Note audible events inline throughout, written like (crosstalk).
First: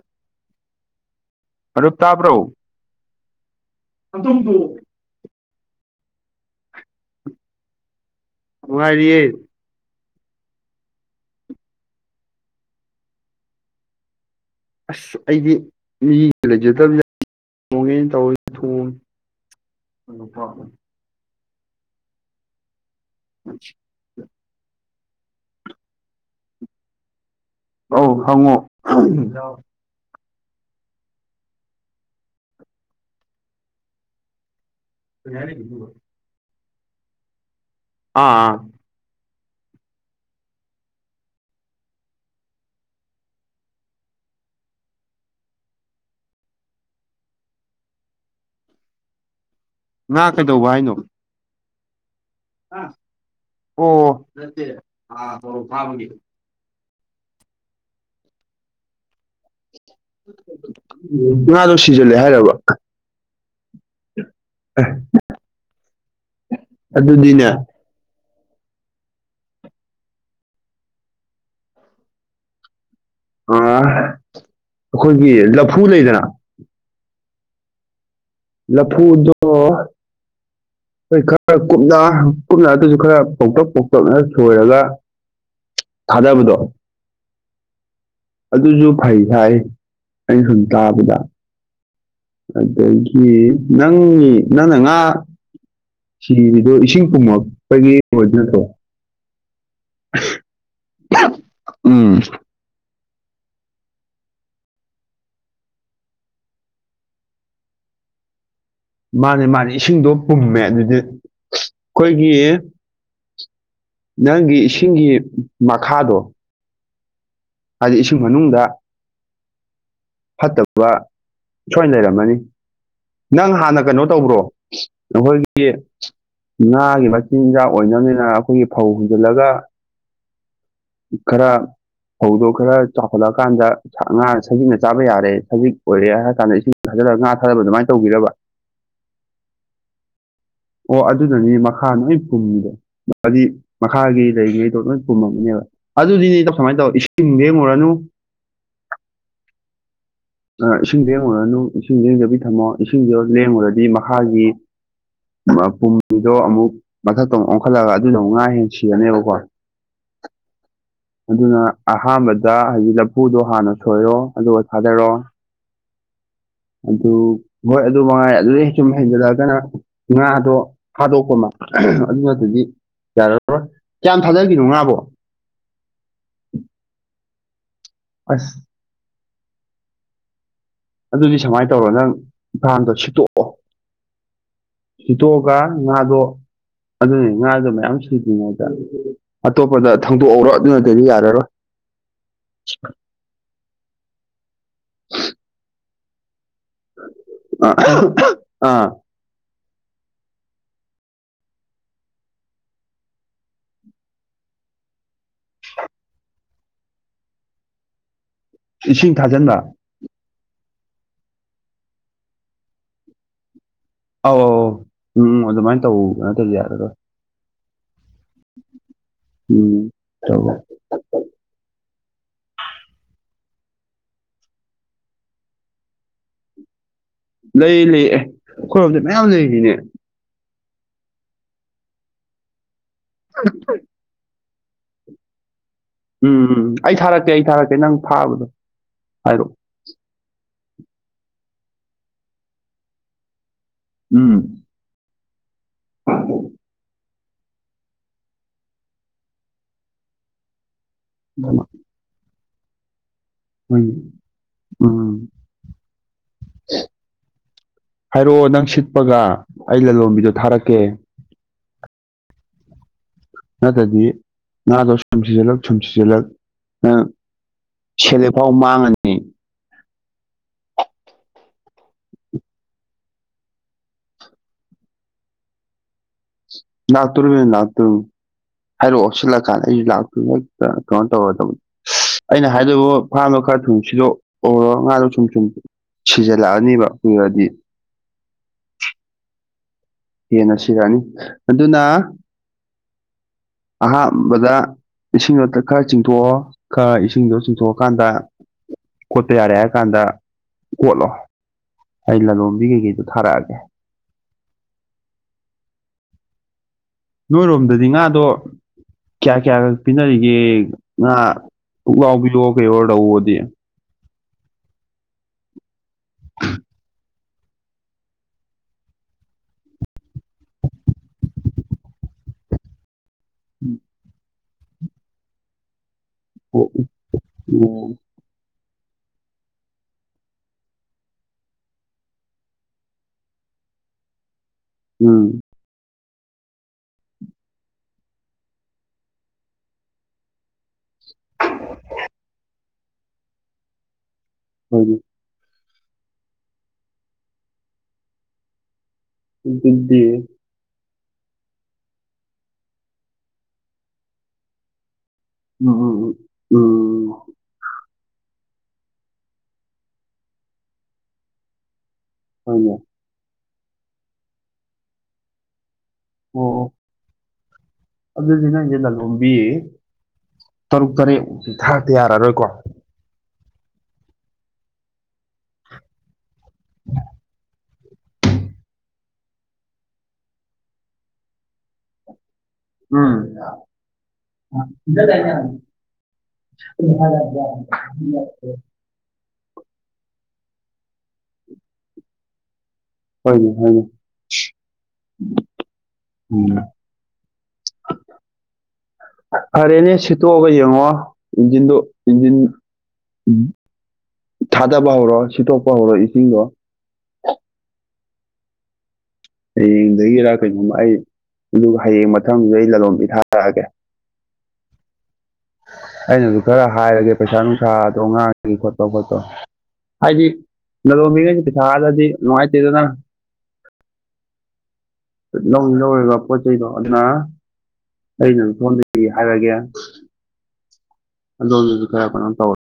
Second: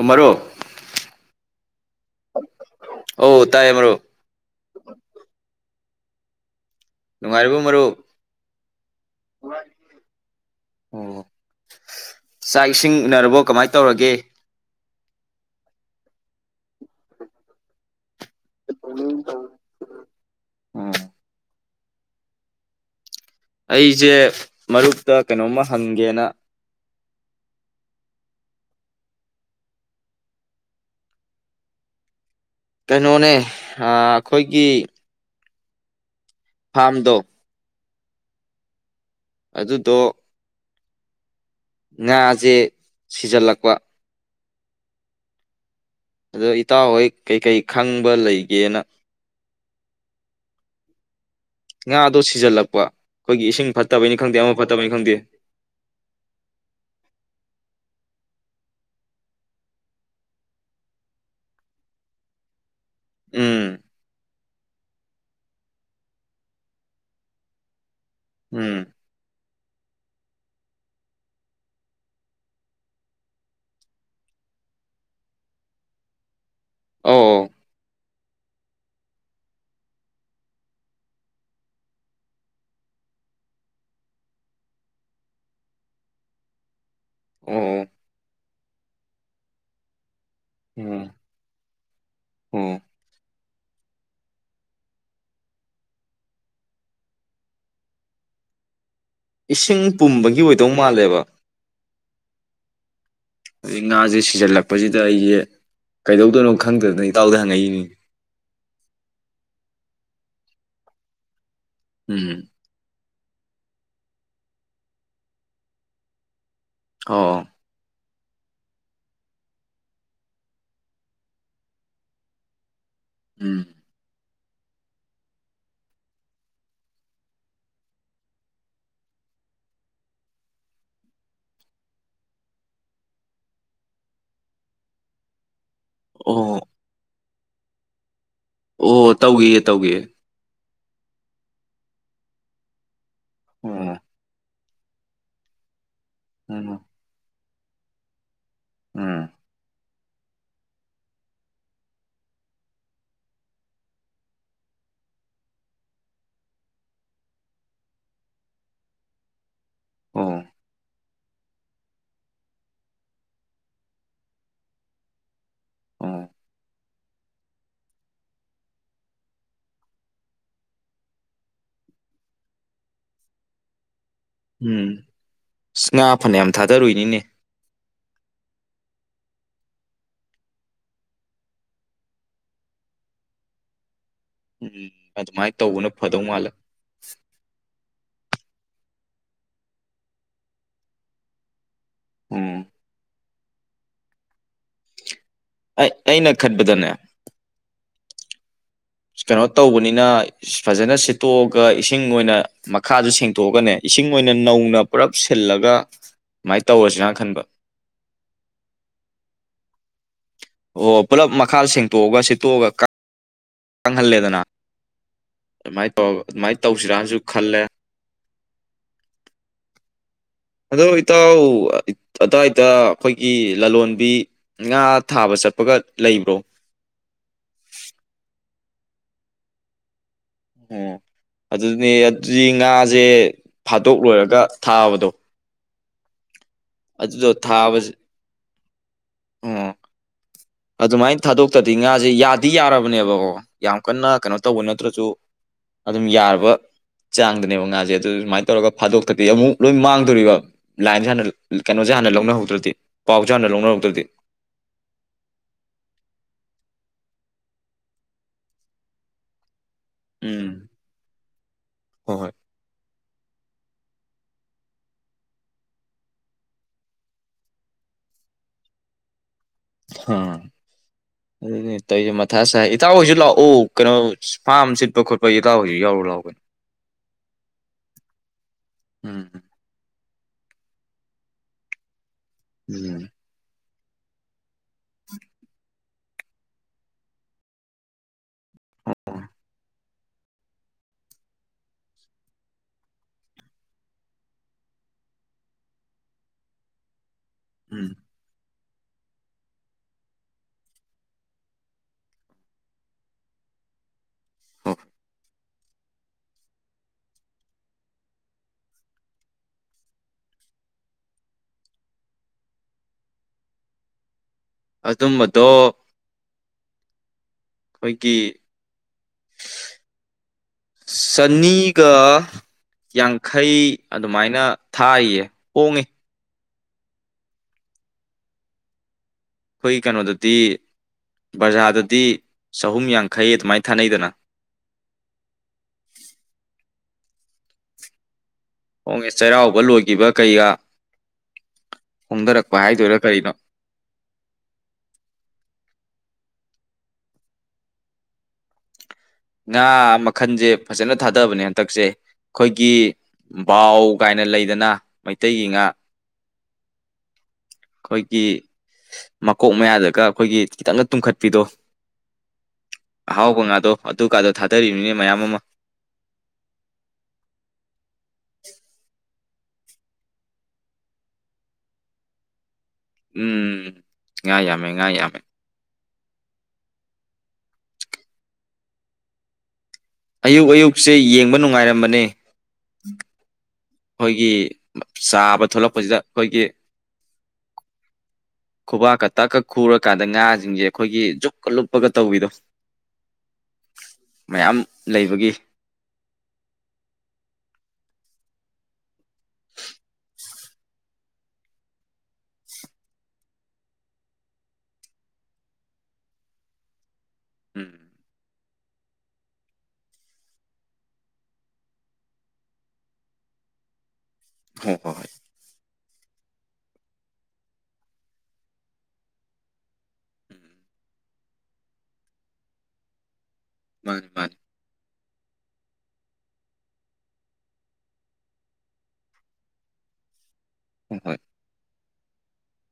ꯎ ꯃꯔꯨꯞ ꯃꯔꯨꯞ ꯇꯥꯕ꯭ꯔꯣ ꯑꯧ ꯇꯥꯏꯌꯦ ꯃꯔꯨꯞ ꯅꯨꯡꯉꯥꯏꯔꯤꯕꯣ ꯃꯔꯨꯞ ꯅꯨꯉꯥꯏꯔꯤꯌꯦ ꯑꯣ ꯆꯥꯛ ꯏꯁꯤꯡ ꯎꯅꯔꯕꯣ ꯀꯃꯥꯏ ꯇꯧꯔꯒꯦ ꯑꯁ ꯑꯩꯗꯤ ꯃꯤ ꯂꯩꯖꯗꯝꯅꯤꯅ ꯊꯣꯡꯉꯦ ꯇꯧ ꯊꯣꯡꯉꯤ ꯑꯣ ꯑꯩꯖꯦ ꯃꯔꯨꯞꯇ ꯀꯩꯅꯣꯝꯃ ꯍꯪꯒꯦꯅ ꯑꯥꯎ ꯍꯪꯉꯣ ꯀꯩꯅꯣꯅꯦ ꯑꯥ ꯑꯩꯈꯣꯏꯒꯤ ꯌꯥꯅꯤ ꯐꯥꯝꯗꯣ ꯑꯥ ꯑꯥ ꯑꯗꯨꯗꯣ ꯉꯥꯖꯦ ꯁꯤꯖꯜꯂꯛꯄ ꯑꯗꯣ ꯏꯇꯥꯎꯍꯣꯏ ꯀꯩꯀꯩ ꯈꯪꯕ ꯂꯩꯒꯦꯅ ꯉꯥ ꯀꯩꯗꯧꯕ ꯍꯥꯏꯅꯣ ꯉꯥ ꯑꯗꯨ ꯁꯤꯖꯤꯜꯂꯛꯄ ꯑꯩꯈꯣꯏꯒꯤ ꯏꯁꯤꯡ ꯐꯠꯇꯕꯩꯅꯤ ꯑꯣ ꯈꯪꯗꯦ ꯑꯃ ꯐꯠꯇꯕꯩꯅꯤ ꯈꯪꯗꯦ ꯎ ꯉꯥꯗꯣ ꯁꯤꯖꯤꯜꯂꯦ ꯍꯥꯏꯔꯕ ꯎꯝ ꯑꯗꯨꯗꯤꯅꯦ ꯎꯝ ꯑ ꯑꯩꯈꯣꯏꯒꯤ ꯂꯐꯨ ꯂꯩꯗꯅ ꯑꯧ ꯂꯐꯨꯗꯣ (inaudible) ꯑꯩꯈꯣꯏ ꯈꯔ ꯀꯨꯞꯅ ꯀꯨꯞꯅ ꯑꯗꯨꯁꯨ ꯈꯔ ꯄꯧꯇꯛ ꯄꯧꯇꯛꯅ ꯁꯣꯏꯔꯒ ꯊꯥꯗꯕꯗꯣ ꯑꯣ ꯑꯗꯨꯁꯨ ꯐꯩ ꯍꯥꯏ ꯑꯩꯅ ꯁꯨꯝ ꯑꯣ ꯇꯥꯕꯗ ꯑꯣ ꯑꯗꯒꯤ ꯅꯪꯒꯤ ꯅꯪꯅ ꯉꯥ ꯁꯤꯔꯤꯗꯣ ꯏꯁꯤꯡ ꯀꯨꯝꯃꯛꯄꯒꯤ ꯑꯣꯏꯗꯣꯏ ꯅꯠꯇ꯭ꯔꯣ ꯏꯁꯤꯡ ꯄꯨꯝꯕꯒꯤ ꯑꯣꯏꯗꯧ ꯃꯥꯜꯂꯦꯕ ꯎꯝ ꯑꯗꯒꯤ ꯉꯥꯖꯦ ꯁꯤꯖꯤꯜꯂꯛꯄꯁꯤꯗ ꯑꯩꯖꯦ ꯀꯩꯗꯧꯗꯣꯏꯅꯣ ꯈꯪꯗꯗꯅ ꯏꯇꯥꯎꯗ ꯍꯪꯉꯛꯏꯅꯤ ꯃꯥꯅꯦ ꯃꯥꯅꯦ ꯏꯁꯤꯡꯗꯣ ꯄꯨꯝꯃꯦ ꯑꯗꯨꯗꯤ ꯑꯩꯈꯣꯏꯒꯤ ꯎꯝ ꯅꯪꯒꯤ ꯏꯁꯤꯡꯒꯤ ꯃꯈꯥꯗꯣ ꯑꯥꯎ ꯍꯥꯏꯗꯤ ꯏꯁꯤꯡ ꯃꯅꯨꯡꯗ ꯐꯠꯇꯕ ꯁꯣꯏꯅ ꯂꯩꯔꯝꯃꯅꯤ ꯅꯪ ꯎꯝ ꯍꯥꯟꯅ ꯀꯩꯅꯣ ꯇꯧꯕ꯭ꯔꯣ ꯅꯍꯣꯏꯒꯤ ꯉꯥꯒꯤ ꯃꯆꯤꯟꯖꯥꯛ ꯑꯣꯏꯅꯕꯅꯤꯅ ꯑꯩꯈꯣꯏꯒꯤ ꯐꯧ ꯍꯨꯟꯖꯤꯜꯂꯒ ꯈꯔ ꯐꯧꯗꯣ ꯈꯔ ꯆꯥꯎꯈꯠꯂꯛꯀꯥꯟꯗ ꯉꯥ ꯁꯖꯤꯛꯅ ꯆꯥꯕ ꯌꯥꯔꯦ ꯁꯖꯤꯛ ꯑꯣꯏꯔꯦ ꯍꯥꯏꯔ ꯀꯥꯟꯗ ꯑꯣ ꯏꯁꯤꯡ ꯊꯥꯖꯂꯒ ꯉꯥ ꯊꯥꯗꯕ ꯑꯗꯨꯃꯥꯏꯅ ꯇꯧꯕꯤꯔꯕ ꯑꯣ ꯇꯧꯒꯤꯌꯦ ꯇꯧꯒꯤꯌꯦ ꯑꯣ ꯑꯗꯨꯗꯅꯤ ꯃꯈꯥ ꯅꯣꯏ ꯄꯨꯝꯃꯤꯗꯣ ꯑꯣ ꯎꯝ ꯃꯈꯥꯒꯤ ꯂꯩꯉꯩ ꯂꯣꯏ ꯄꯨꯝꯃꯝꯃꯅꯦꯕ ꯑꯗꯨꯗꯤꯅꯦ ꯎꯝ ꯀꯃꯥꯏꯅ ꯇꯧ ꯏꯁꯤꯡ ꯂꯦꯡꯉꯨꯔꯅꯨ ꯎꯝ ꯏꯁꯤꯡ ꯂꯦꯡꯉꯨꯔꯅꯨ ꯏꯁꯤꯡ ꯂꯦꯡꯗꯕꯤ ꯊꯝꯃꯣ ꯏꯁꯤꯡꯗ ꯂꯦꯡꯉꯨꯔꯗꯤ ꯃꯈꯥꯒꯤ ꯄꯨꯝꯃꯤꯗꯣ ꯑꯃꯨꯛ ꯃꯊꯛꯇ ꯑꯃꯨꯛ ꯑꯣꯟꯈꯠꯂꯒ ꯑꯗꯨꯗꯣ ꯑꯃꯨꯛ ꯉꯥ ꯍꯦꯟ ꯁꯤꯔꯅꯦꯕꯀꯣ ꯑꯣ ꯑꯗꯨꯅ ꯑꯍꯥꯟꯕꯗ ꯍꯧꯖꯤꯛ ꯂꯐꯨꯗꯣ ꯍꯥꯟꯅ ꯁꯣꯏꯔꯣ ꯑꯗꯨꯒ ꯊꯥꯗꯔꯣ ꯑꯣ ꯑꯗꯨ ꯍꯣꯏ ꯑꯗꯨ ꯃꯉꯥꯏ ꯑꯗꯨꯩ ꯁꯨꯝ ꯍꯦꯟꯖꯜꯂꯛꯑꯒꯅ ꯉꯥꯗꯣ ꯐꯥꯗꯣꯛꯄ ꯑꯃ ꯑꯗꯨ ꯅꯠꯇꯔꯗꯤ ꯌꯥꯔꯔꯣꯏ ꯀꯌꯥꯝ ꯊꯥꯗꯈꯤꯅꯣ ꯎꯝ ꯉꯥꯕꯣ ꯉꯥ ꯐꯅꯌꯥꯝ ꯊꯥꯗꯔꯨꯏꯅꯤꯅꯦ ꯑꯁ ꯑꯗꯨꯗꯤ ꯁꯨꯃꯥꯏꯅ ꯇꯧꯔꯣ ꯅꯪ ꯏꯝꯐꯥꯜꯗꯣ ꯁꯤꯠꯇꯣꯛꯑꯣ ꯎꯝ ꯑꯗꯨꯃꯥꯏꯅ ꯁꯤꯠꯇꯣꯛꯑꯒ ꯇꯧꯕꯅ ꯉꯥꯗꯣ ꯐꯗꯧ ꯃꯥꯜꯂꯦ ꯑꯗꯨꯅꯤ ꯉꯥꯗꯣ ꯃꯌꯥꯝ ꯁꯤꯗ꯭ꯔꯤꯉꯩꯗ ꯑꯇꯣꯞꯄꯗ ꯊꯪꯗꯣꯛꯍꯧꯔꯣ ꯑꯗꯨꯅꯗꯗꯤ ꯌꯥꯔꯔꯣꯏ (inaudible) ꯎꯝ ꯑꯩ ꯑꯩꯅ ꯈꯟꯕꯗꯅꯦ ꯑꯥ ꯀꯩꯅꯣ ꯇꯧꯕꯅꯤꯅ ꯐꯖꯅ ꯁꯤꯠꯇꯣꯛꯑꯒ ꯏꯁꯤꯡ ꯑꯣꯏꯅ ꯃꯈꯥꯁꯨ ꯁꯦꯡꯇꯣꯛꯑꯒꯅꯦ ꯏꯁꯤꯡ ꯑꯣꯏꯅ ꯅꯧ ꯅꯧꯅ ꯄꯨꯜꯂꯞ ꯁꯤꯜꯂꯒ ꯁꯨꯃꯥꯏꯅ ꯇꯧꯔꯁꯤꯅꯅ ꯈꯟꯕ ꯏꯁꯤꯡ ꯊꯥꯖꯤꯟꯕ ꯑꯣ ꯄꯨꯜꯂꯞ ꯃꯈꯥ ꯁꯦꯡꯇꯣꯛꯑꯒ ꯁꯤꯠꯇꯣꯛꯑꯒ ꯑꯧ ꯀꯪꯍꯜꯂꯦꯗꯅ ꯑꯧ ꯑꯧ ꯎꯝ ꯎꯝ ꯑꯗꯨꯃꯥꯏꯅ ꯇꯧ ꯇꯧꯔ ꯅꯠꯇ꯭ꯔꯗꯤ ꯑꯗꯨꯃꯥꯏꯅ ꯌꯥꯔꯔꯣꯏ ꯇꯧꯁꯤꯔꯅꯁꯨ ꯈꯜꯂꯦ ꯎꯝ ꯇꯧꯔꯣ ꯑꯗꯣ ꯏꯇꯥꯎ ꯑꯗꯨꯋꯥꯏꯗ ꯑꯩꯈꯣꯏꯒꯤ ꯂꯂꯣꯟꯕꯤ ꯉꯥ ꯊꯥꯕ ꯆꯠꯄꯒ ꯂꯩꯕ꯭ꯔꯣ (inaudible) ꯂꯩ ꯂꯩ ꯑꯦ ꯑꯩꯈꯣꯏꯔꯣꯝꯁꯦ ꯃꯌꯥꯝ ꯂꯩꯔꯤꯅꯦ ꯑꯣ ꯑꯗꯨꯅꯦ ꯑꯗꯨꯗꯤ ꯉꯥꯁꯦ ꯐꯥꯗꯣꯛꯂꯣꯏꯔꯒ ꯊꯥꯕꯗꯣ ꯎꯝ ꯎꯝ ꯑꯩ ꯑꯗꯨꯗꯣ ꯊꯥꯔꯛꯀꯦ ꯑꯩ ꯊꯥꯔꯛꯀꯦ ꯊꯥꯕꯁꯦ ꯅꯪ ꯊꯥꯕꯗꯣ ꯍꯥꯏꯔꯛꯑꯣ ꯑꯣ ꯑꯗꯨꯃꯥꯏꯅ ꯊꯥꯗꯣꯛꯇꯗꯤ ꯉꯥꯁꯦ ꯌꯥꯗꯤ ꯌꯥꯔꯕꯅꯦꯕꯀꯣ ꯌꯥꯝ ꯀꯟꯅ ꯎꯝ ꯀꯩꯅꯣ ꯇꯧꯕ ꯅꯠꯇ꯭ꯔꯁꯨ ꯑꯗꯨꯝ ꯌꯥꯔꯕ ꯆꯥꯡꯗꯅꯦꯕ ꯉꯥꯖꯦ ꯑꯗꯨ ꯁꯨꯃꯥꯏꯅ ꯇꯧꯔꯒ ꯐꯥꯗꯣꯛꯇ꯭ꯔꯗꯤ ꯑꯃꯨꯛ ꯂꯣꯏ ꯃꯥꯡꯗꯣꯔꯤꯕ ꯂꯥꯏꯟꯖꯦ ꯍꯥꯟꯅ ꯀꯩꯅꯣꯖꯦ ꯍꯥꯟꯅ ꯂꯧꯅꯍꯧꯗ꯭ꯔꯗꯤ ꯄꯥꯎꯖꯦ ꯍꯥꯟꯅ ꯍꯣꯏꯅꯦ ꯂꯧꯅꯍꯧꯗ꯭ꯔꯗꯤ ꯎꯝ ꯍꯥꯏꯔꯛꯑꯣ ꯅꯪ ꯁꯤꯠꯄꯒ ꯑꯩ ꯂꯂꯣꯟꯕꯤꯗꯣ ꯎꯝ ꯊꯥꯔꯛꯀꯦ ꯍꯣꯏ ꯍꯣꯏ ꯅꯠꯇ꯭ꯔꯗꯤ ꯉꯥꯗꯣ ꯁꯨꯝ ꯁꯤꯖꯤꯜꯂꯛ ꯁꯨꯝ ꯁꯤꯖꯤꯜꯂꯛ ꯅꯪ ꯁꯦꯂꯦꯞꯐꯥꯎ ꯃꯥꯡꯉꯅꯤ ꯑꯥ ꯑꯗꯨꯅꯦ ꯇꯧꯏꯖꯦ ꯃꯊꯥ ꯁꯥꯏ ꯏꯇꯥꯎꯍꯣꯏꯖꯨ ꯂꯥꯛꯑꯣ ꯀꯩꯅꯣ ꯐꯥꯔꯝ ꯁꯤꯠꯄ ꯈꯣꯠꯄꯒꯤ ꯏꯇꯥꯎꯁꯨ ꯌꯥꯎꯔꯛ ꯂꯥꯎ ꯀꯩꯅꯣ ꯂꯥꯛꯇꯣꯔꯨꯝꯅꯦ ꯂꯥꯛꯇꯣꯔꯨꯝ ꯍꯥꯏꯔꯛꯑꯣ ꯎꯝ ꯁꯤꯜꯂꯀꯥꯟꯗ ꯑꯩꯁꯨ ꯂꯥꯛꯇ ꯍꯦꯛꯇ ꯀꯩꯅꯣ ꯇꯧꯔꯗꯕꯅꯤ ꯑꯩꯅ ꯍꯥꯏꯗꯣꯏꯕꯨ ꯎꯝ ꯐꯥꯔꯝꯕ ꯈꯔ ꯊꯨ ꯁꯤꯠꯂꯣ ꯑꯣ ꯉꯥꯗꯨ ꯁꯨꯝ ꯁꯨꯝ ꯁꯤꯖꯤꯜꯂꯛꯑꯅꯤꯕ ꯀꯨꯏꯔꯗꯤ ꯑꯣ ꯍꯦꯟꯅ ꯁꯤꯔꯅꯤ ꯑꯗꯨꯅ ꯑꯍꯥꯟꯕꯗ ꯏꯁꯤꯡ ꯑꯇ ꯈꯔ ꯆꯤꯡꯊꯣꯛꯑꯣ ꯈꯔ ꯏꯁꯤꯡ ꯏꯁꯤꯡꯗꯣ ꯎꯝ ꯆꯤꯡꯊꯣꯛꯑꯀꯥꯟꯗ ꯈꯣꯠꯄ ꯌꯥꯔꯦ ꯍꯥꯏꯔ ꯀꯥꯟꯗ ꯀꯣꯠꯂꯣ ꯑꯩ ꯂꯂꯣꯟꯕꯤ ꯀꯩꯀꯩꯗꯨ ꯊꯥꯔꯛꯑꯒꯦ ꯍꯣ ꯅꯣꯏꯔꯣꯝꯗꯗꯤ ꯉꯥꯗꯣ ꯀꯌꯥ ꯀꯌꯥ ꯈꯛ ꯄꯤꯅꯔꯤꯒꯦ ꯉꯥ ꯄꯨꯛꯂꯥꯎꯕꯤꯌꯣ ꯀꯩꯌꯣ ꯔꯧꯒꯗꯤ ꯑꯗꯨꯝꯕꯗꯣ ꯑꯩꯈꯣꯏꯒꯤ ꯆꯟꯅꯤꯒ ꯌꯥꯡꯈꯩ ꯑꯗꯨꯃꯥꯏꯅ ꯊꯥꯏꯌꯦ ꯍꯣꯡꯉꯦ ꯑꯣ ꯑꯣ ꯍꯣꯏ ꯀꯩꯅꯣꯗꯗꯤ ꯕꯖꯥꯔꯗꯗꯤ ꯆꯍꯨꯝ ꯌꯥꯡꯈꯩ ꯑꯗꯨꯃꯥꯏꯅ ꯊꯥꯅꯩꯗꯅ ꯎꯝ ꯍꯣꯡꯉꯦ ꯆꯩꯔꯥꯎꯕ ꯂꯣꯏꯒꯤꯕ ꯀꯩꯒ ꯍꯣꯡꯗꯔꯛꯄ ꯍꯥꯏꯗꯣꯏꯔꯥ ꯀꯔꯤꯅꯣ ꯍꯣꯏ ꯉꯥ ꯑꯗꯨꯗꯤ ꯃꯈꯟꯦ ꯐꯖꯅ ꯊꯥꯗꯕꯅꯦ ꯍꯟꯗꯛꯁꯦ ꯑꯩꯈꯣꯏꯒꯤ ꯕꯥꯎ ꯀꯥꯏꯅ ꯂꯩꯗꯅ ꯃꯩꯇꯩꯒꯤ ꯉꯥ ꯎꯝ ꯎꯝ ꯎꯝ ꯑꯩꯈꯣꯏꯒꯤ ꯃꯀꯣꯛ ꯃꯌꯥꯗꯒ ꯑꯩꯈꯣꯏꯒꯤ ꯈꯤꯇꯪꯒ ꯇꯨꯝꯈꯠꯄꯤꯗꯣ ꯍꯣꯏꯅꯦ ꯑꯍꯥꯎꯕ ꯉꯥꯗꯣ ꯑꯗꯨꯀꯥꯗꯣ ꯊꯥꯗꯔꯤꯕꯅꯤꯅꯦ ꯃꯌꯥꯝ ꯑꯃ ꯎꯝ ꯎꯝ ꯑꯗꯨꯗꯤ ꯅꯪꯖꯦ ꯂꯂꯣꯟꯕꯤ ꯇꯔꯨꯛ ꯇꯔꯦꯠ ꯃꯨꯛꯇꯤ ꯊꯥꯔꯛꯇ ꯌꯥꯔꯔꯣꯏꯀꯣ ꯎꯝ ꯉꯥ ꯌꯥꯝꯃꯦ ꯉꯥ ꯌꯥꯝꯃꯦ (inaudible) ꯑꯌꯨꯛ ꯑꯌꯨꯛꯁꯦ ꯌꯦꯡꯕ ꯅꯨꯡꯉꯥꯏꯔꯝꯕꯅꯦ ꯎꯝ ꯑꯩꯈꯣꯏꯒꯤ ꯆꯥꯕ ꯊꯣꯛꯂꯛꯄꯁꯤꯗ ꯑꯩꯈꯣꯏꯒꯤ (unintelligible) ꯈꯨꯕꯥꯛꯀ ꯇꯛꯀ ꯈꯨꯔ ꯀꯥꯟꯗ ꯉꯥꯁꯤꯡꯁꯦ ꯑꯩꯈꯣꯏꯒꯤ ꯖꯨꯞꯀ ꯂꯨꯞꯄꯒ ꯇꯧꯕꯤꯗꯣ ꯍꯣꯏꯅꯦ ꯍꯣꯏꯅꯦ ꯃꯌꯥꯝ ꯂꯩꯕꯒꯤ ꯎꯝ (inaudible) ꯐꯔꯦꯅꯦ ꯁꯤꯠꯇꯣꯛꯑꯒ ꯌꯦꯡꯉꯣ ꯏꯟꯖꯤꯟꯗꯨ ꯏꯟꯖꯤꯟ ꯊꯥꯗꯕ ꯍꯧꯔꯣ ꯁꯤꯠꯇꯣꯛꯄ ꯍꯧꯔꯣ ꯏꯁꯤꯡꯗꯣ ꯎꯝ ꯍꯌꯦꯡꯗꯒꯤꯔ ꯀꯩꯅꯣꯝꯃ ꯑꯩ ꯑꯗꯨꯒ ꯍꯌꯦꯡ ꯃꯊꯪꯗ ꯑꯩ ꯂꯂꯣꯟꯕꯤ ꯊꯥꯔꯛꯑꯒꯦ ꯍꯣ ꯍꯣꯏ ꯍꯣꯏ ꯑꯩꯅꯁꯨ ꯈꯔ ꯍꯥꯏꯔꯒꯦ ꯄꯩꯁꯥ ꯅꯨꯡꯁꯥꯗꯣ ꯉꯥ ꯆꯤꯡ ꯈꯣꯠꯄꯗꯣ ꯍꯥꯏꯗꯤ ꯎꯝ ꯂꯂꯣꯡꯕꯤꯔꯁꯤ ꯄꯩꯁꯥꯗꯗꯤ ꯅꯨꯡꯉꯥꯏꯇꯦꯗꯗꯅ ꯃꯥꯅꯤ ꯃꯥꯅꯤ ꯂꯧꯅꯤ ꯂꯧꯔꯒ ꯄꯣꯠꯆꯩꯩꯗꯣ ꯑꯗꯨꯅ ꯑꯩꯅ ꯁꯣꯝꯗꯒꯤ ꯍꯥꯏꯔꯛꯒꯦ ꯍꯣꯏ ꯍꯣꯏ ꯑꯗꯣꯝꯗꯨꯁꯨ ꯈꯔ ꯀꯩꯅꯣꯝ ꯇꯧꯔ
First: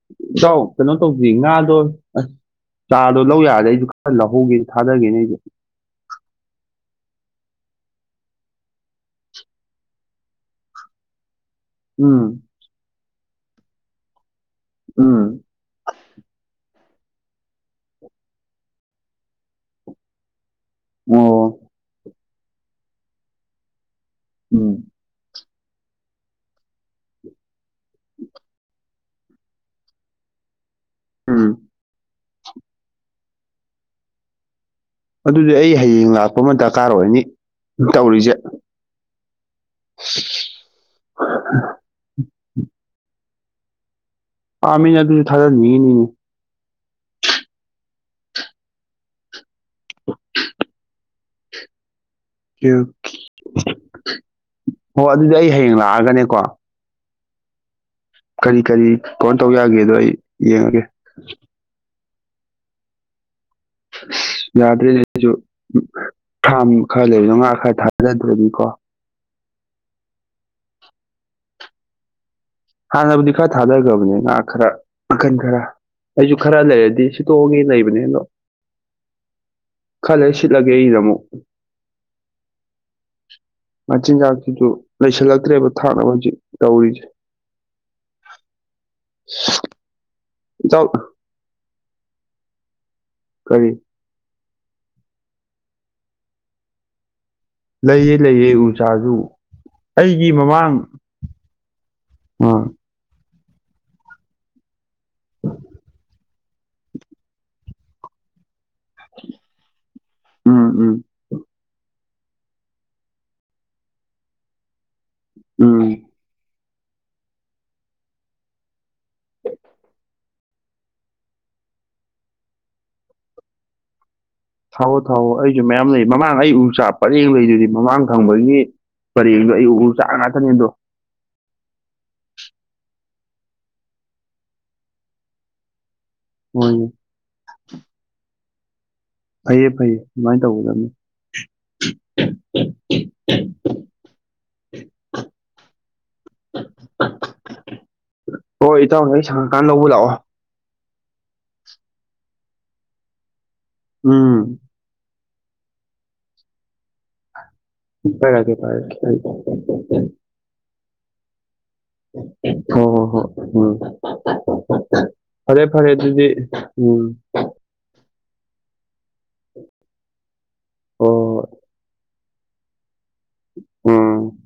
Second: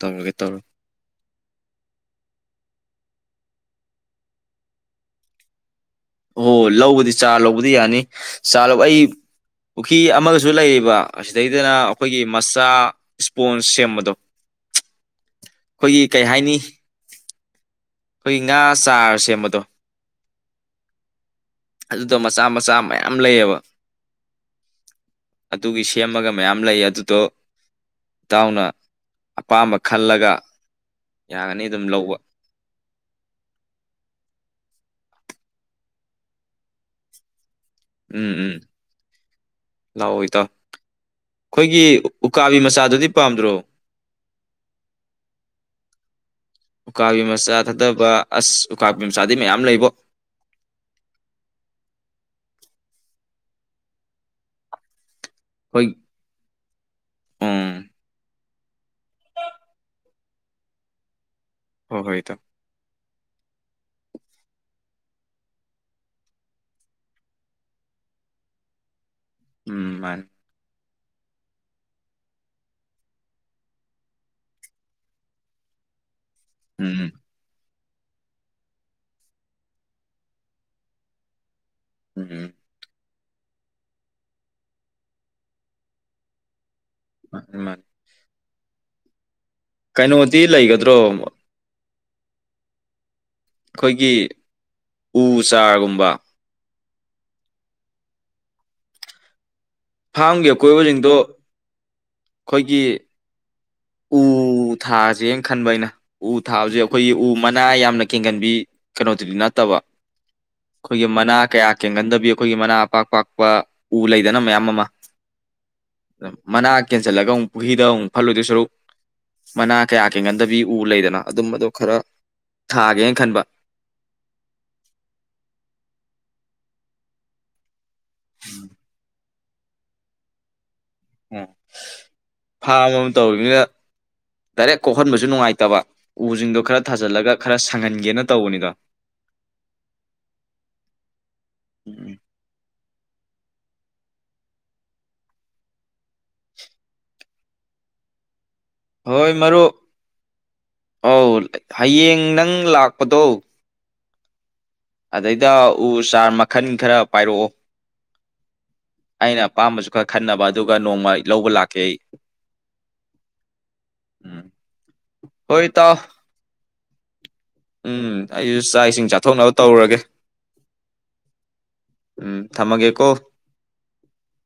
ꯇꯧꯔꯒꯦ ꯆꯥꯎ ꯇꯧꯔꯒꯦ ꯀꯩꯅꯣ ꯇꯧ ꯑꯗꯨꯗꯤ ꯉꯥꯗꯣ ꯑꯁ ꯆꯥꯗꯣ ꯂꯧ ꯌꯥꯔꯗꯤ ꯑꯩꯁꯨ ꯈꯔ ꯂꯧꯍꯧꯒꯦꯅ ꯊꯥꯗꯒꯦꯅꯦ ꯑꯩꯗꯣ ꯑꯣ ꯂꯧꯕꯗꯤ ꯆꯥꯔ ꯂꯧꯕꯗꯤ ꯌꯥꯅꯤ ꯆꯥꯔ ꯂꯧꯕ ꯑꯩ ꯄꯨꯈ꯭ꯔꯤ ꯑꯃꯒꯁꯨ ꯂꯩꯔꯤꯕ ꯑꯁꯤ ꯁꯤꯗꯩꯗꯅ ꯑꯩꯈꯣꯏꯒꯤ ꯎꯝ ꯃꯆꯥ ꯏꯁꯄꯣꯟꯁ ꯁꯦꯝꯕꯗꯣ ꯎꯝ ꯑꯩꯈꯣꯏꯒꯤ ꯀꯩ ꯍꯥꯏꯅꯤ ꯑꯩꯈꯣꯏ ꯉꯥ ꯆꯥꯔ ꯁꯦꯝꯕꯗꯣ ꯑꯣ ꯑꯗꯨꯗ ꯃꯆꯥ ꯃꯆꯥ ꯃꯌꯥꯝ ꯂꯩꯌꯦꯕ ꯎꯝ ꯑꯗꯨꯒꯤ ꯁꯦꯝꯃꯒ ꯃꯌꯥꯝ ꯂꯩ ꯑꯗꯨꯗꯣ ꯏꯇꯥꯎꯅ ꯑꯄꯥꯝꯕ ꯈꯜꯂꯒ ꯎꯝ ꯌꯥꯒꯅꯤ ꯑꯗꯨꯝ ꯂꯧꯕ ꯑꯗꯨꯗꯤ ꯑꯩ ꯍꯌꯦꯡ ꯂꯥꯛꯄ ꯑꯃ ꯗꯔꯀꯥꯔ ꯑꯣꯏꯅꯤ ꯇꯧꯔꯤꯁꯦ ꯎꯝ ꯎꯝ ꯂꯥꯛꯑꯣ ꯏꯇꯥꯎ ꯑꯩꯈꯣꯏꯒꯤ ꯎꯀꯥꯕꯤ ꯃꯆꯥꯗꯨꯗꯤ ꯄꯥꯝꯗ꯭ꯔꯣ ꯄꯥꯝꯃꯤꯅꯦ ꯑꯗꯨꯁꯨ ꯊꯥꯗꯅꯤꯡꯉꯤꯃꯤꯅꯦ ꯐꯠꯇꯕ ꯑꯁ ꯎꯀꯥ ꯃꯆꯥꯗꯤ ꯃꯌꯥꯝ ꯂꯩꯕꯣ ꯎ ꯍꯣꯏ ꯑꯗꯨꯗꯤ ꯑꯩ ꯍꯌꯦꯡ ꯍꯣꯏ ꯂꯥꯛꯑꯒꯅꯦꯀꯣ ꯎꯝ ꯀꯔꯤ ꯀꯔꯤ ꯀꯅ ꯇꯧ ꯌꯥꯒꯦꯗꯣ ꯑꯩ ꯌꯦꯡꯉꯒꯦ ꯍꯣꯏ ꯍꯣꯏ ꯏꯇꯥꯎ (inaudible) ꯌꯥꯗ꯭ꯔꯦꯅꯦꯁꯨ ꯐꯥꯝ ꯈꯔ ꯂꯩꯕꯗꯣ ꯉꯥ ꯈꯔ ꯊꯥꯖꯗ꯭ꯔꯅꯤꯀꯣ ꯎꯝ ꯃꯥꯅꯦ ꯍꯥꯟꯅꯕꯨꯗꯤ ꯈꯔ ꯊꯥꯗꯈ꯭ꯔꯕꯅꯦ ꯉꯥ ꯈꯔ ꯃꯈꯟ ꯈꯔ ꯑꯩꯁꯨ ꯈꯔ ꯂꯩꯔꯗꯤ ꯎꯝ ꯁꯤꯠꯇꯣꯛꯑꯒꯦ ꯂꯩꯕ ꯗꯣ ꯈꯔ ꯂꯩꯔ ꯁꯤꯠꯂꯒꯦ ꯑꯩꯒꯤꯗꯣ ꯑꯃꯨꯛ ꯎꯝ ꯃꯆꯤꯟꯖꯥꯛꯁꯤꯁꯨ ꯂꯩꯁꯤꯜꯂꯛꯇ꯭ꯔꯦꯕ ꯊꯥꯅꯕ ꯍꯧꯖꯤꯛ ꯇꯧꯔꯤꯖꯦ ꯍꯩꯃꯥ (unintelligible) ꯀꯩꯅꯣꯗꯤ ꯏꯇꯥꯎ ꯂꯩꯒꯗ꯭ꯔꯣ ꯀꯔꯤ ꯑꯩꯈꯣꯏꯒꯤ ꯎ ꯆꯥꯔꯒꯨꯝꯕ ꯂꯩꯌꯦ ꯂꯩꯌꯦ ꯎꯆꯥꯔꯖꯨ ꯑꯩꯒꯤ ꯐꯥꯝꯒꯤ ꯃꯃꯥꯡ ꯑꯀꯣꯏꯕꯁꯤꯡꯗꯣ ꯑꯥ ꯑꯩꯈꯣꯏꯒꯤ ꯎ ꯎ ꯊꯥꯖꯦꯅ ꯈꯟꯕ ꯑꯩꯅ ꯎ ꯊꯥꯕꯖꯦ ꯑꯈꯣꯏꯒꯤ ꯎ ꯃꯅꯥ ꯌꯥꯝꯅ ꯀꯦꯟꯒꯟꯕꯤ ꯀꯩꯅꯣꯗꯨꯗꯤ ꯅꯠꯇꯕ ꯎꯝ ꯎꯝ ꯑꯈꯣꯏꯒꯤ ꯃꯅꯥ ꯀꯌꯥ ꯀꯦꯟꯒꯟꯗꯕꯤ ꯑꯈꯣꯏꯒꯤ ꯃꯅꯥ ꯑꯄꯥꯛ ꯄꯥꯛꯄ ꯎ ꯂꯩꯗꯅ ꯃꯌꯥꯝ ꯑꯃ ꯎꯝ ꯃꯅꯥ ꯀꯦꯟꯖꯜꯂꯒ ꯑꯃꯨꯛ ꯄꯨꯈ꯭ꯔꯤꯗ ꯑꯃꯨꯛ ꯐꯠꯂꯣꯗꯣꯏ ꯁꯔꯨꯛ ꯃꯅꯥ ꯀꯌꯥ ꯀꯦꯟꯒꯟ ꯗꯕꯤ ꯎ ꯂꯩꯗꯅ ꯑꯗꯨꯝꯕꯗꯣ ꯈꯔ ꯊꯥꯒꯦꯅ ꯈꯟꯕ ꯊꯥꯎꯋꯣ ꯊꯥꯎꯋꯣ ꯑꯩꯖꯨ ꯃꯌꯥꯝ ꯂꯩ ꯃꯃꯥꯡ ꯑꯩ ꯎ ꯆꯥꯔ ꯄꯔꯦꯡ ꯂꯩꯗꯨꯗꯤ ꯃꯃꯥꯡ ꯊꯪꯕꯒꯤ ꯄꯔꯦꯡꯗꯣ ꯑꯩ ꯎ ꯆꯥꯔ ꯉꯥꯛꯇꯅꯤ ꯑꯗꯣ ꯎꯝ ꯐꯥꯝ ꯑꯃ ꯇꯧꯔꯤꯖꯤꯅ ꯗꯥꯏꯔꯦꯛ ꯀꯣꯛꯍꯟꯕꯁꯨ ꯅꯨꯡꯉꯥꯏꯇꯕ ꯎꯖꯤꯡꯗꯣ ꯈꯔ ꯍꯣꯏꯅꯦ ꯊꯥꯖꯤꯜꯂꯒ ꯈꯔ ꯁꯪꯍꯟꯒꯦꯅ ꯇꯧꯕꯅꯤꯗ ꯐꯩꯌꯦ ꯐꯩꯌꯦ ꯑꯗꯨꯃꯥꯏꯟ ꯇꯧꯒꯗꯕꯅꯤ ꯍꯣꯏ ꯏꯇꯥꯎꯅ ꯍꯦꯛ ꯁꯪꯉꯀꯥꯟ ꯂꯧꯕ ꯂꯥꯛꯑꯣ ꯑꯧ ꯍꯌꯦꯡ ꯅꯪ ꯂꯥꯛꯄꯗꯣ ꯎꯝ ꯑꯗꯩꯗ ꯎ ꯆꯥꯔ ꯃꯈꯟ ꯈꯔ ꯄꯥꯏꯔꯛꯑꯣ ꯎꯝ ꯄꯥꯢꯔꯛꯑꯒꯦ ꯑꯩꯅ ꯑꯄꯥꯝꯕꯁꯨ ꯈꯔ ꯈꯟꯅꯕ ꯑꯗꯨꯒ ꯅꯣꯡꯃ ꯑꯩ ꯂꯧꯕ ꯂꯥꯛ ꯍꯣ ꯍꯣ ꯍꯣ ꯎꯝ ꯎꯝ ꯍꯣꯏ ꯐꯔꯦ ꯐꯔꯦ ꯏꯇꯥꯎ ꯑꯗꯨꯗꯤ ꯎꯝ ꯎꯝ ꯑꯩꯖꯨ ꯆꯥꯛ ꯏꯁꯤꯡ ꯆꯥꯊꯣꯛꯅꯕ ꯇꯧꯔꯨꯔꯒꯦ ꯍꯣꯏ ꯍꯣꯏ ꯎꯝ ꯊꯝꯃꯒꯦꯀꯣ ꯎꯝ